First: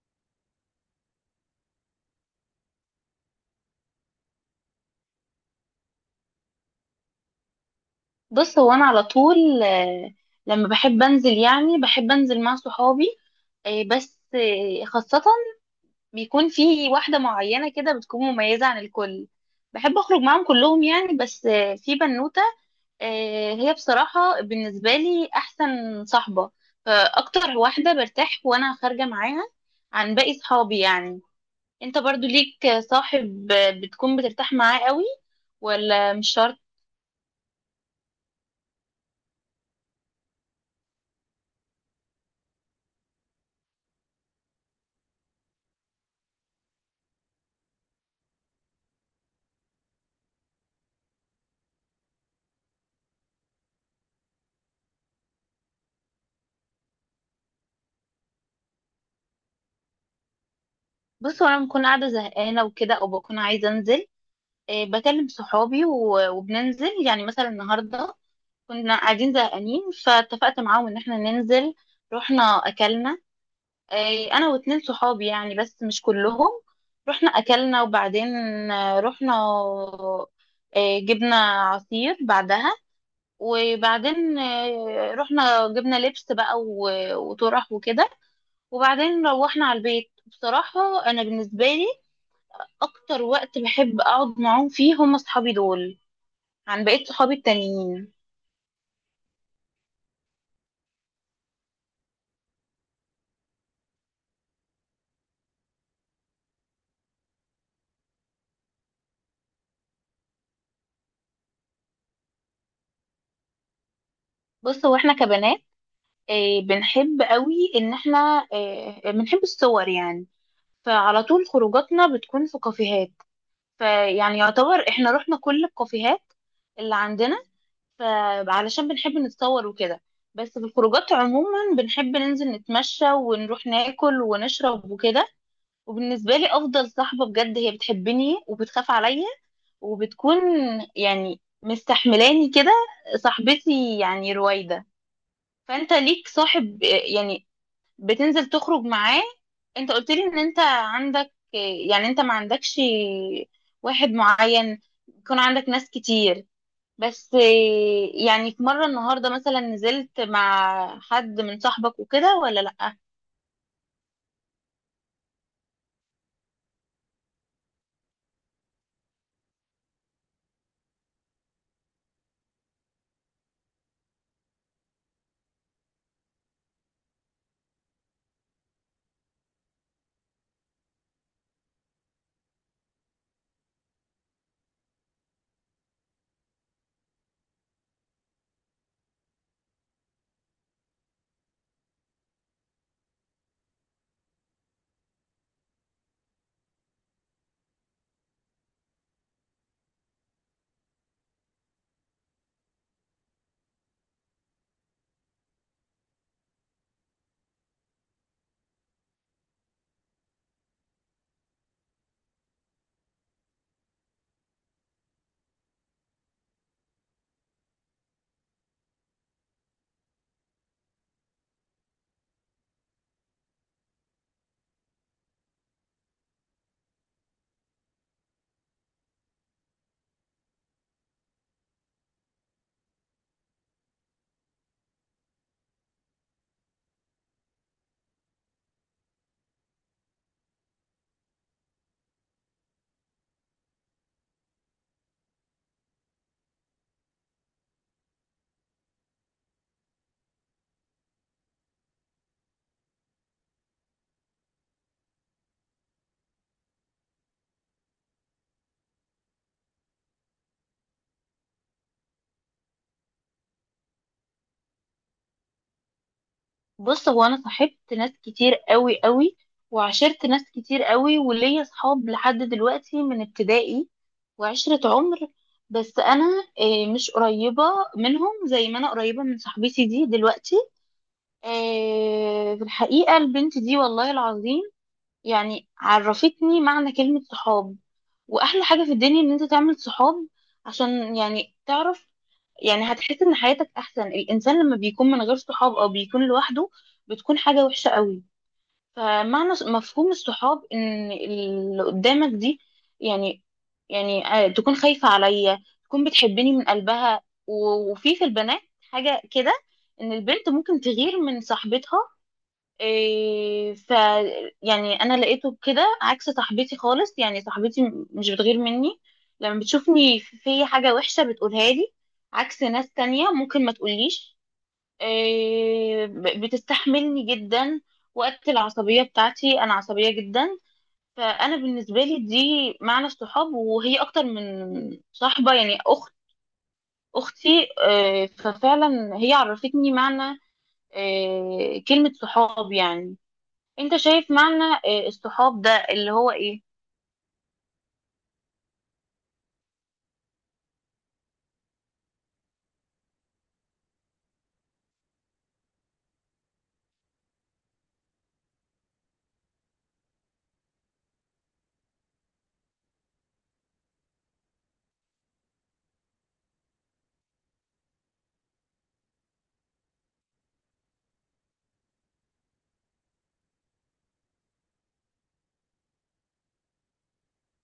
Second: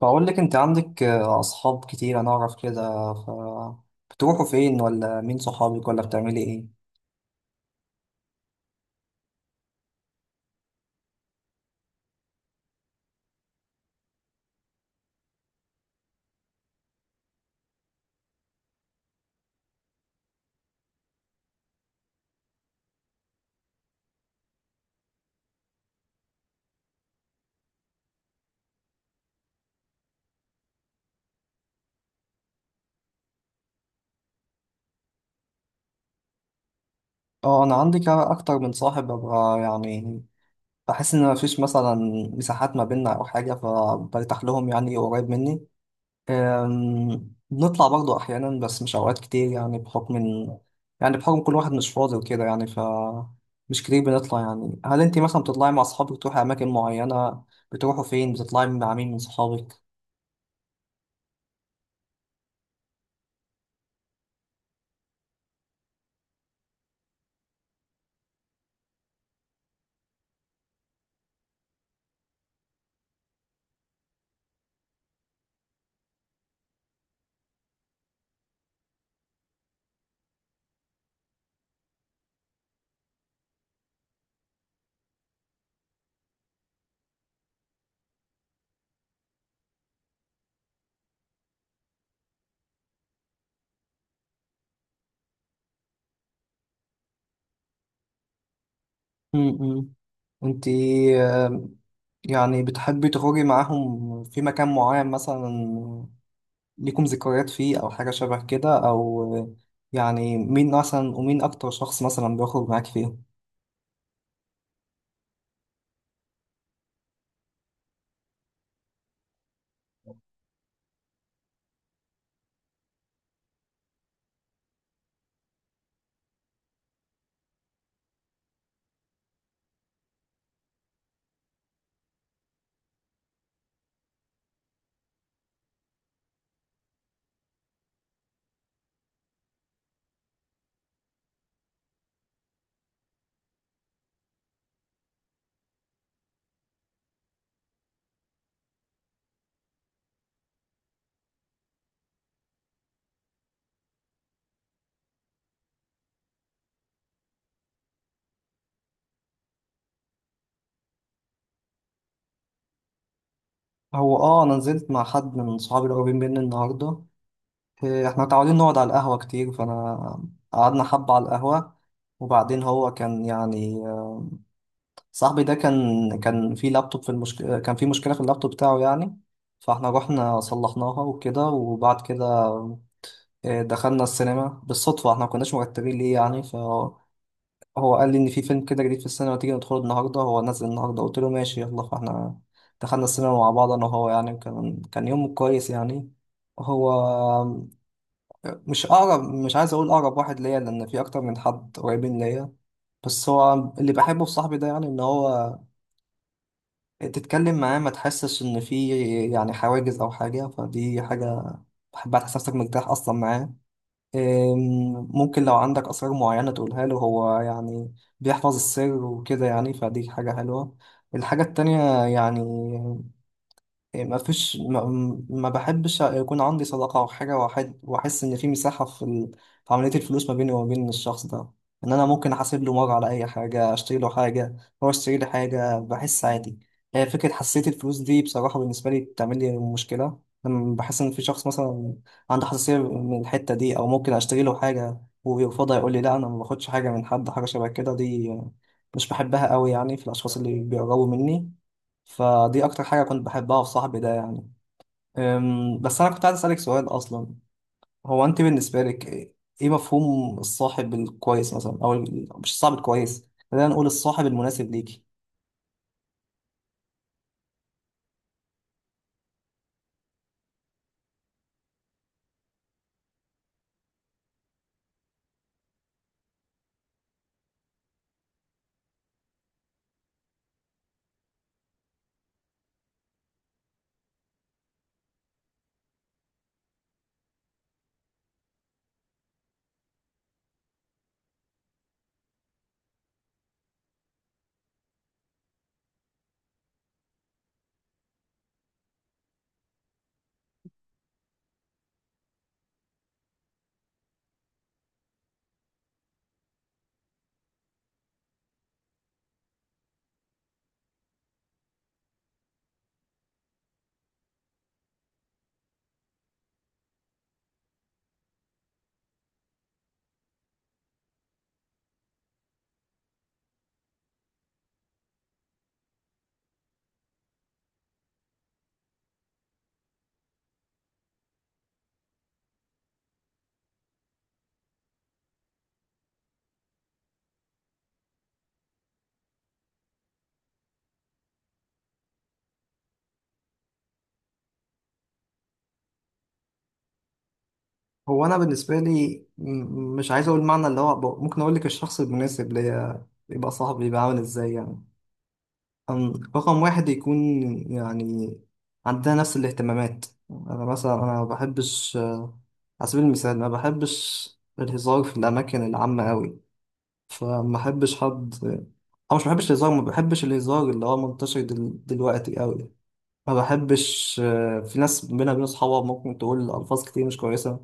بقول لك انت عندك اصحاب كتير، انا اعرف كده. ف بتروحوا فين؟ ولا مين صحابك؟ ولا بتعملي ايه؟ بص، هو انا على طول لما بحب انزل، يعني بحب انزل مع صحابي. بس خاصة بيكون في واحدة معينة كده بتكون مميزة عن الكل. بحب اخرج معاهم كلهم يعني، بس في بنوتة. هي بصراحة بالنسبة لي احسن صاحبة، فاكتر واحدة برتاح وانا خارجة معاها عن باقي صحابي يعني. انت برضو ليك صاحب بتكون بترتاح معاه قوي، ولا مش شرط؟ اه، انا عندي اكتر من صاحب، ببقى يعني بحس ان مفيش مثلا مساحات ما بيننا او حاجه، فبرتاح لهم يعني، قريب مني. بنطلع برضو احيانا، بس مش اوقات كتير، يعني بحكم ان، يعني بحكم كل واحد مش فاضي وكده يعني، مش كتير بنطلع يعني. هل انت مثلا بتطلعي مع اصحابك؟ تروحي اماكن معينه؟ بتروحوا فين؟ بتطلعي مع مين من صحابك؟ بص، وانا بكون قاعده زهقانه وكده، او بكون عايزه انزل، إيه، بكلم صحابي وبننزل. يعني مثلا النهارده كنا قاعدين زهقانين، فاتفقت معاهم ان احنا ننزل. رحنا، اكلنا، إيه، انا واتنين صحابي يعني، بس مش كلهم. رحنا اكلنا، وبعدين رحنا، إيه، جبنا عصير بعدها. وبعدين رحنا جبنا لبس بقى، وطرح وكده. وبعدين روحنا على البيت. بصراحه، انا بالنسبه لي اكتر وقت بحب اقعد معاهم فيه هم اصحابي دول، عن بقية صحابي التانيين. امم انت يعني بتحبي تخرجي معاهم في مكان معين مثلا؟ ليكم ذكريات فيه، او حاجة شبه كده؟ او يعني مين مثلا، ومين اكتر شخص مثلا بيخرج معاك فيه؟ بص، هو احنا كبنات بنحب قوي ان احنا بنحب الصور يعني. فعلى طول خروجاتنا بتكون في كافيهات، فيعني يعتبر احنا رحنا كل الكافيهات اللي عندنا، فعلشان بنحب نتصور وكده. بس في الخروجات عموما بنحب ننزل نتمشى ونروح ناكل ونشرب وكده. وبالنسبة لي، أفضل صاحبة بجد هي بتحبني وبتخاف عليا، وبتكون يعني مستحملاني كده، صاحبتي يعني رويدة. فانت ليك صاحب يعني بتنزل تخرج معاه؟ انت قلت لي ان انت عندك، يعني انت ما عندكش واحد معين، يكون عندك ناس كتير، بس يعني في مرة النهاردة مثلا نزلت مع حد من صاحبك وكده، ولا لأ؟ هو انا نزلت مع حد من صحابي القريبين مني النهاردة. احنا متعودين نقعد على القهوة كتير، فانا قعدنا حبة على القهوة، وبعدين هو كان يعني صاحبي ده، كان في لابتوب، كان في مشكلة في اللابتوب بتاعه يعني، فاحنا رحنا صلحناها وكده. وبعد كده دخلنا السينما بالصدفة، احنا ما كناش مرتبين ليه يعني، فهو قال لي ان في فيلم كده جديد في السينما، تيجي ندخله النهاردة، هو نازل النهاردة. قلت له ماشي، يلا، فاحنا دخلنا السينما مع بعض، انا وهو يعني. كان يوم كويس يعني. هو مش عايز اقول اقرب واحد ليا، لان في اكتر من حد قريبين ليا، بس هو اللي بحبه في صاحبي ده، يعني ان هو تتكلم معاه ما تحسش ان في يعني حواجز او حاجه، فدي حاجه بحبها، تحس نفسك مرتاح اصلا معاه. ممكن لو عندك اسرار معينه تقولها له، هو يعني بيحفظ السر وكده، يعني فدي حاجه حلوه. الحاجه التانية يعني إيه، ما فيش ما, ما بحبش يكون عندي صداقة أو حاجة، وأحس إن في مساحة في عملية الفلوس ما بيني وما بين الشخص ده، إن أنا ممكن أحاسب له مرة على أي حاجة، أشتري له حاجة، هو يشتري لي حاجة، بحس عادي. هي فكرة حساسية الفلوس دي بصراحة بالنسبة لي بتعمل لي مشكلة، لما بحس إن في شخص مثلا عنده حساسية من الحتة دي، أو ممكن أشتري له حاجة ويرفضها، يقول لي لا أنا ما باخدش حاجة من حد، حاجة شبه كده دي مش بحبها قوي يعني في الأشخاص اللي بيقربوا مني، فدي اكتر حاجة كنت بحبها في صاحبي ده يعني. بس انا كنت عايز اسألك سؤال اصلا، هو انت بالنسبة لك ايه مفهوم الصاحب الكويس مثلا؟ مش الصاحب الكويس، خلينا نقول الصاحب المناسب ليكي. بص، هو انا صاحبت ناس كتير قوي قوي، وعشرت ناس كتير قوي، وليا صحاب لحد دلوقتي من ابتدائي وعشرة عمر. بس انا مش قريبة منهم زي ما انا قريبة من صاحبتي دي دلوقتي. في الحقيقة البنت دي والله العظيم يعني عرفتني معنى كلمة صحاب. واحلى حاجه في الدنيا ان انت تعمل صحاب، عشان يعني تعرف، يعني هتحس ان حياتك احسن. الانسان لما بيكون من غير صحاب او بيكون لوحده بتكون حاجه وحشه قوي. مفهوم الصحاب ان اللي قدامك دي يعني يعني تكون خايفه عليا، تكون بتحبني من قلبها. وفي في البنات حاجه كده، ان البنت ممكن تغير من صاحبتها. إيه ف، يعني انا لقيته كده عكس صاحبتي خالص. يعني صاحبتي مش بتغير مني، لما بتشوفني في حاجة وحشة بتقولها لي، عكس ناس تانية ممكن ما تقوليش. إيه، بتستحملني جدا وقت العصبية بتاعتي، انا عصبية جدا. فانا بالنسبة لي دي معنى الصحاب، وهي اكتر من صاحبة، يعني اخت، اختي. إيه، ففعلا هي عرفتني معنى، إيه، كلمة صحاب يعني. انت شايف معنى الصحاب ده اللي هو ايه؟ هو انا بالنسبة لي مش عايز اقول معنى اللي هو، ممكن اقول لك الشخص المناسب ليا يبقى صاحبي يبقى عامل ازاي يعني. رقم واحد، يكون يعني عندنا نفس الاهتمامات. انا مثلا، انا ما بحبش، على سبيل المثال، ما بحبش الهزار في الأماكن العامة أوي، فما بحبش حد. او مش ما بحبش الهزار ما بحبش الهزار اللي هو منتشر دلوقتي قوي. ما بحبش في ناس بينها وبين اصحابها ممكن تقول الفاظ كتير مش كويسه،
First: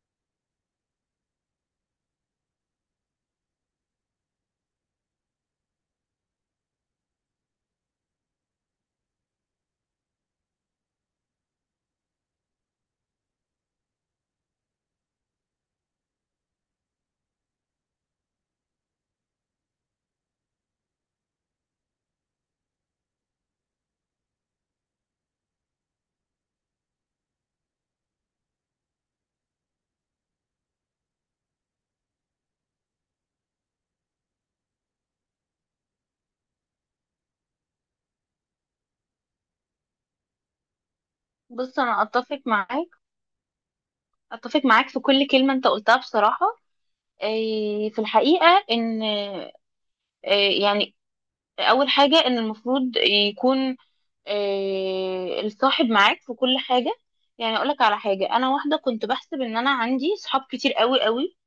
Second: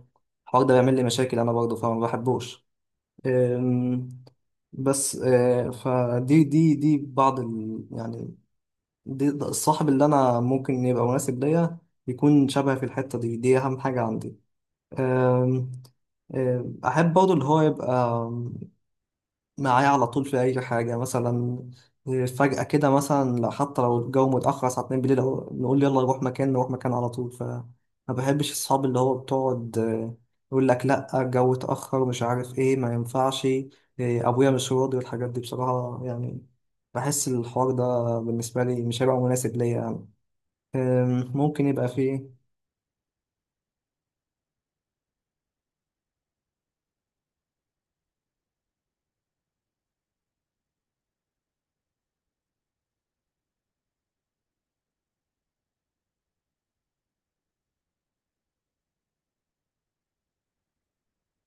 الحوار ده بيعمل لي مشاكل انا برضه، فما بحبوش. أم، بس آه، فدي دي بعض يعني، ده الصاحب اللي انا ممكن يبقى مناسب ليا، يكون شبه في الحته دي. دي اهم حاجه عندي. أم، أم، احب برضه اللي هو يبقى معايا على طول في أي حاجة، مثلا فجأة كده مثلا، حتى لو الجو متأخر الساعة 2 بالليل، أو نقول يلا نروح مكان، نروح مكان على طول، فما بحبش الصحاب اللي هو بتقعد يقول لك لأ، الجو اتأخر ومش عارف إيه، ما ينفعش، أبويا مش راضي، والحاجات دي بصراحة يعني بحس الحوار ده بالنسبة لي مش هيبقى مناسب ليا يعني. ممكن بص، يبقى انا فيه. اتفق معاك، اتفق معاك في كل كلمة انت قلتها بصراحة. في الحقيقة ان آه، يعني اول حاجة ان المفروض يكون الصاحب معاك في كل حاجة. يعني اقولك على حاجة، انا واحدة كنت بحسب ان انا عندي صحاب كتير قوي قوي،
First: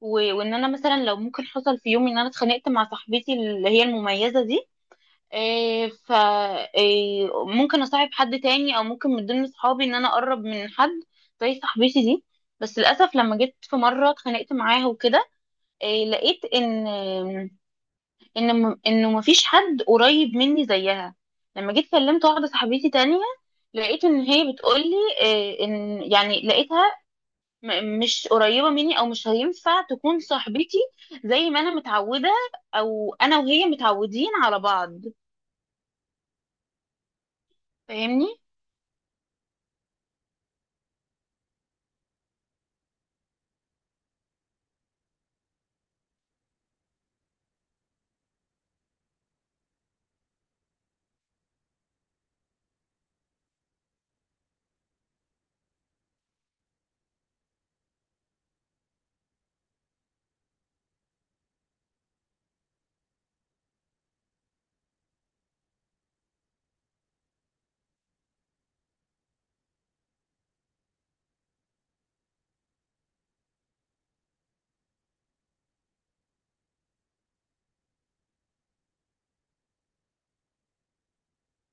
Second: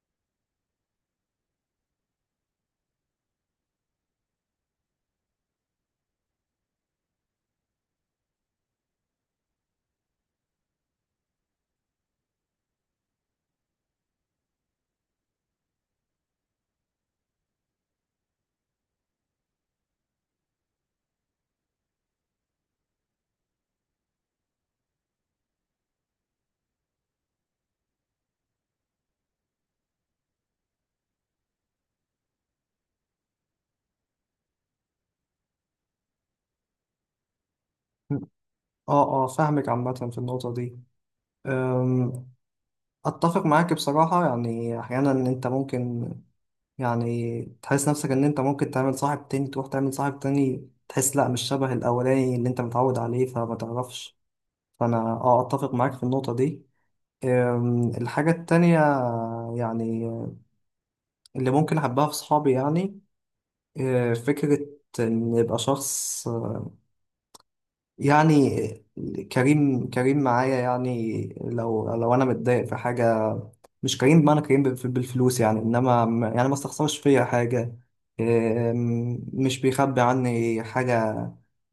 وان انا مثلا لو ممكن حصل في يوم ان انا اتخانقت مع صاحبتي اللي هي المميزة دي، إيه ف، إيه، ممكن اصاحب حد تاني، او ممكن من ضمن صحابي ان انا اقرب من حد زي صاحبتي دي. بس للاسف لما جيت في مره اتخانقت معاها وكده، إيه، لقيت انه مفيش حد قريب مني زيها. لما جيت كلمت واحده صاحبتي تانية، لقيت ان هي بتقولي، إيه، ان يعني لقيتها مش قريبه مني، او مش هينفع تكون صاحبتي زي ما انا متعوده، او انا وهي متعودين على بعض. فاهمني؟ اه، اه، فاهمك. عامة في النقطة دي اتفق معاك بصراحة، يعني احيانا ان انت ممكن يعني تحس نفسك ان انت ممكن تعمل صاحب تاني، تروح تعمل صاحب تاني تحس لا مش شبه الاولاني اللي انت متعود عليه، فما تعرفش. فانا اتفق معاك في النقطة دي. الحاجة التانية يعني اللي ممكن احبها في صحابي يعني، فكرة ان يبقى شخص يعني كريم، كريم معايا، يعني لو انا متضايق في حاجة، مش كريم بمعنى كريم بالفلوس يعني، انما يعني ما استخسرش فيا حاجه. مش بيخبي عني حاجه،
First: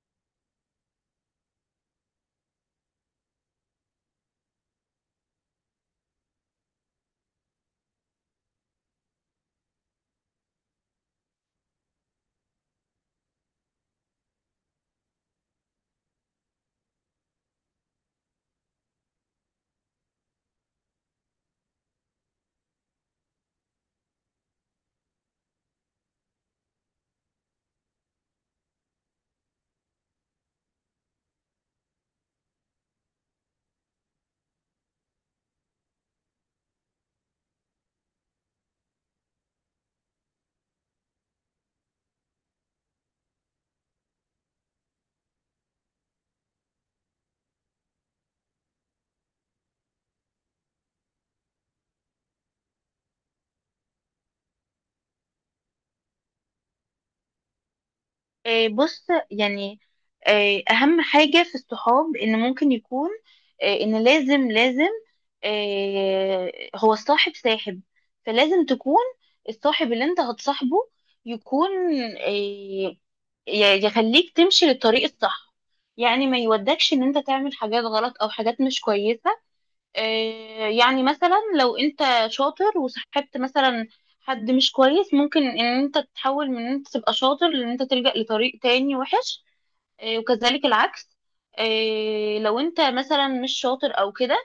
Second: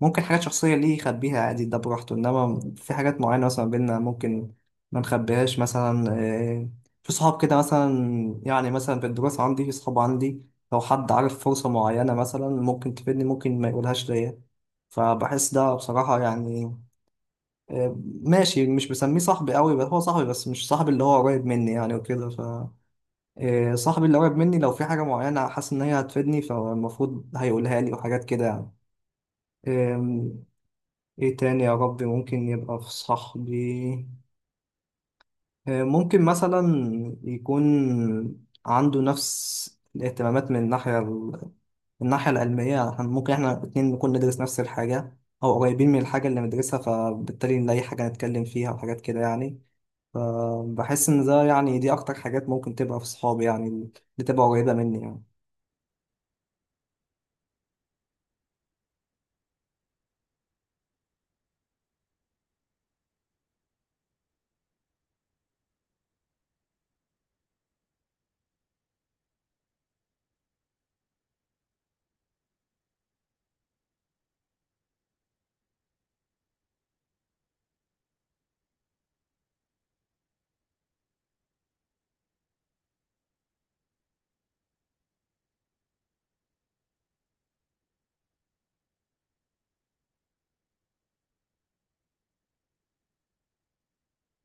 ممكن حاجات شخصيه ليه يخبيها عادي، ده براحته، انما في حاجات معينه مثلا بينا، ممكن ما نخبيهاش مثلا. في صحاب كده مثلا يعني، مثلا في الدراسه عندي، في صحاب عندي لو حد عارف فرصه معينه مثلا ممكن تفيدني، ممكن ما يقولهاش ليا، فبحس ده بصراحه يعني آه، ماشي، مش بسميه صاحبي قوي، بس هو صاحبي، بس مش صاحبي اللي هو قريب مني يعني وكده. صاحبي اللي قريب مني لو في حاجة معينة حاسس إن هي هتفيدني، فالمفروض هيقولها لي، وحاجات كده يعني. إم، إيه تاني يا ربي؟ ممكن يبقى في صاحبي ممكن مثلا يكون عنده نفس الاهتمامات من الناحية من الناحية العلمية يعني، إحنا ممكن إحنا الاتنين نكون ندرس نفس الحاجة أو قريبين من الحاجة اللي بندرسها، فبالتالي نلاقي حاجة نتكلم فيها، وحاجات كده يعني. فبحس إن ده يعني دي أكتر حاجات ممكن تبقى في صحابي يعني، اللي تبقى قريبة مني يعني. بص يعني اهم حاجة في الصحاب ان ممكن يكون ان لازم لازم، هو الصاحب ساحب. فلازم تكون الصاحب اللي انت هتصاحبه يكون آه، يخليك تمشي للطريق الصح. يعني ما يودكش ان انت تعمل حاجات غلط او حاجات مش كويسة. يعني مثلا لو انت شاطر، وصاحبت مثلا حد مش كويس، ممكن ان انت تتحول من ان انت تبقى شاطر لان انت تلجأ لطريق تاني وحش. وكذلك العكس، لو انت مثلا مش شاطر او كده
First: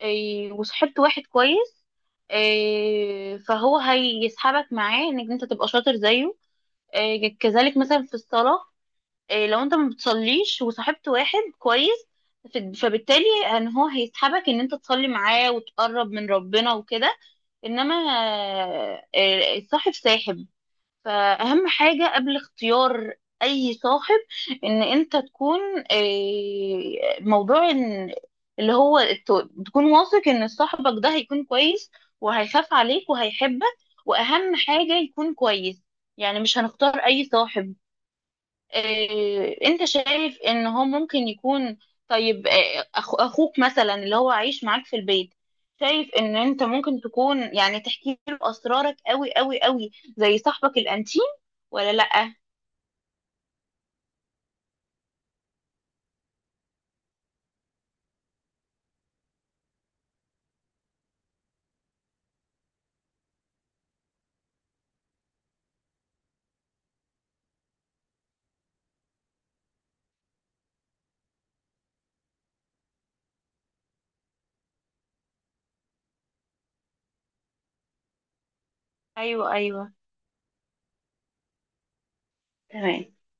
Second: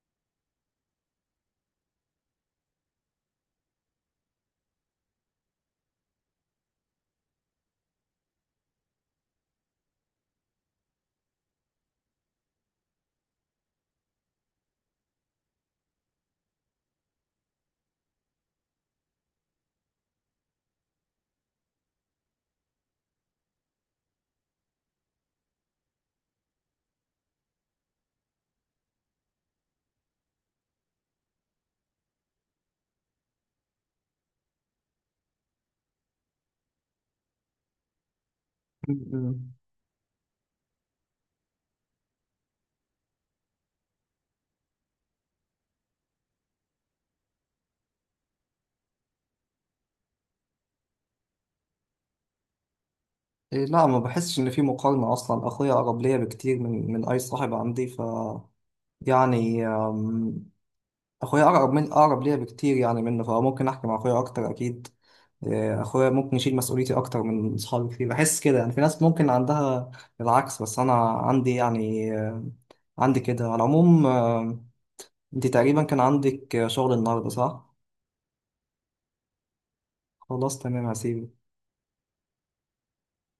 وصاحبت واحد كويس، فهو هيسحبك معاه انك انت تبقى شاطر زيه. كذلك مثلا في الصلاة، إيه، لو انت ما بتصليش وصاحبت واحد كويس، فبالتالي ان هو هيسحبك ان انت تصلي معاه وتقرب من ربنا وكده. انما الصاحب ساحب. فاهم؟ حاجة قبل اختيار اي صاحب ان انت تكون موضوع إن اللي هو تكون واثق ان صاحبك ده هيكون كويس، وهيخاف عليك وهيحبك. واهم حاجة يكون كويس. يعني مش هنختار اي صاحب مم. انت شايف ان هو ممكن يكون. طيب، اخوك مثلا اللي هو عايش معاك في البيت، شايف ان انت ممكن تكون يعني تحكي له اسرارك قوي قوي قوي زي صاحبك الانتيم، ولا لا؟ لا، ما بحسش ان في مقارنة اصلا، اخويا اقرب ليا بكتير من اي صاحب عندي، يعني، اخويا اقرب، من اقرب ليا بكتير يعني منه، فممكن احكي مع اخويا اكتر اكيد. اخويا ممكن يشيل مسؤوليتي اكتر من صحابي كتير، بحس كده يعني. في ناس ممكن عندها العكس، بس انا عندي يعني عندي كده على العموم. انت تقريبا كان عندك شغل النهارده، صح؟ ايوه ايوه. خلاص، تمام، هسيبك. تمام.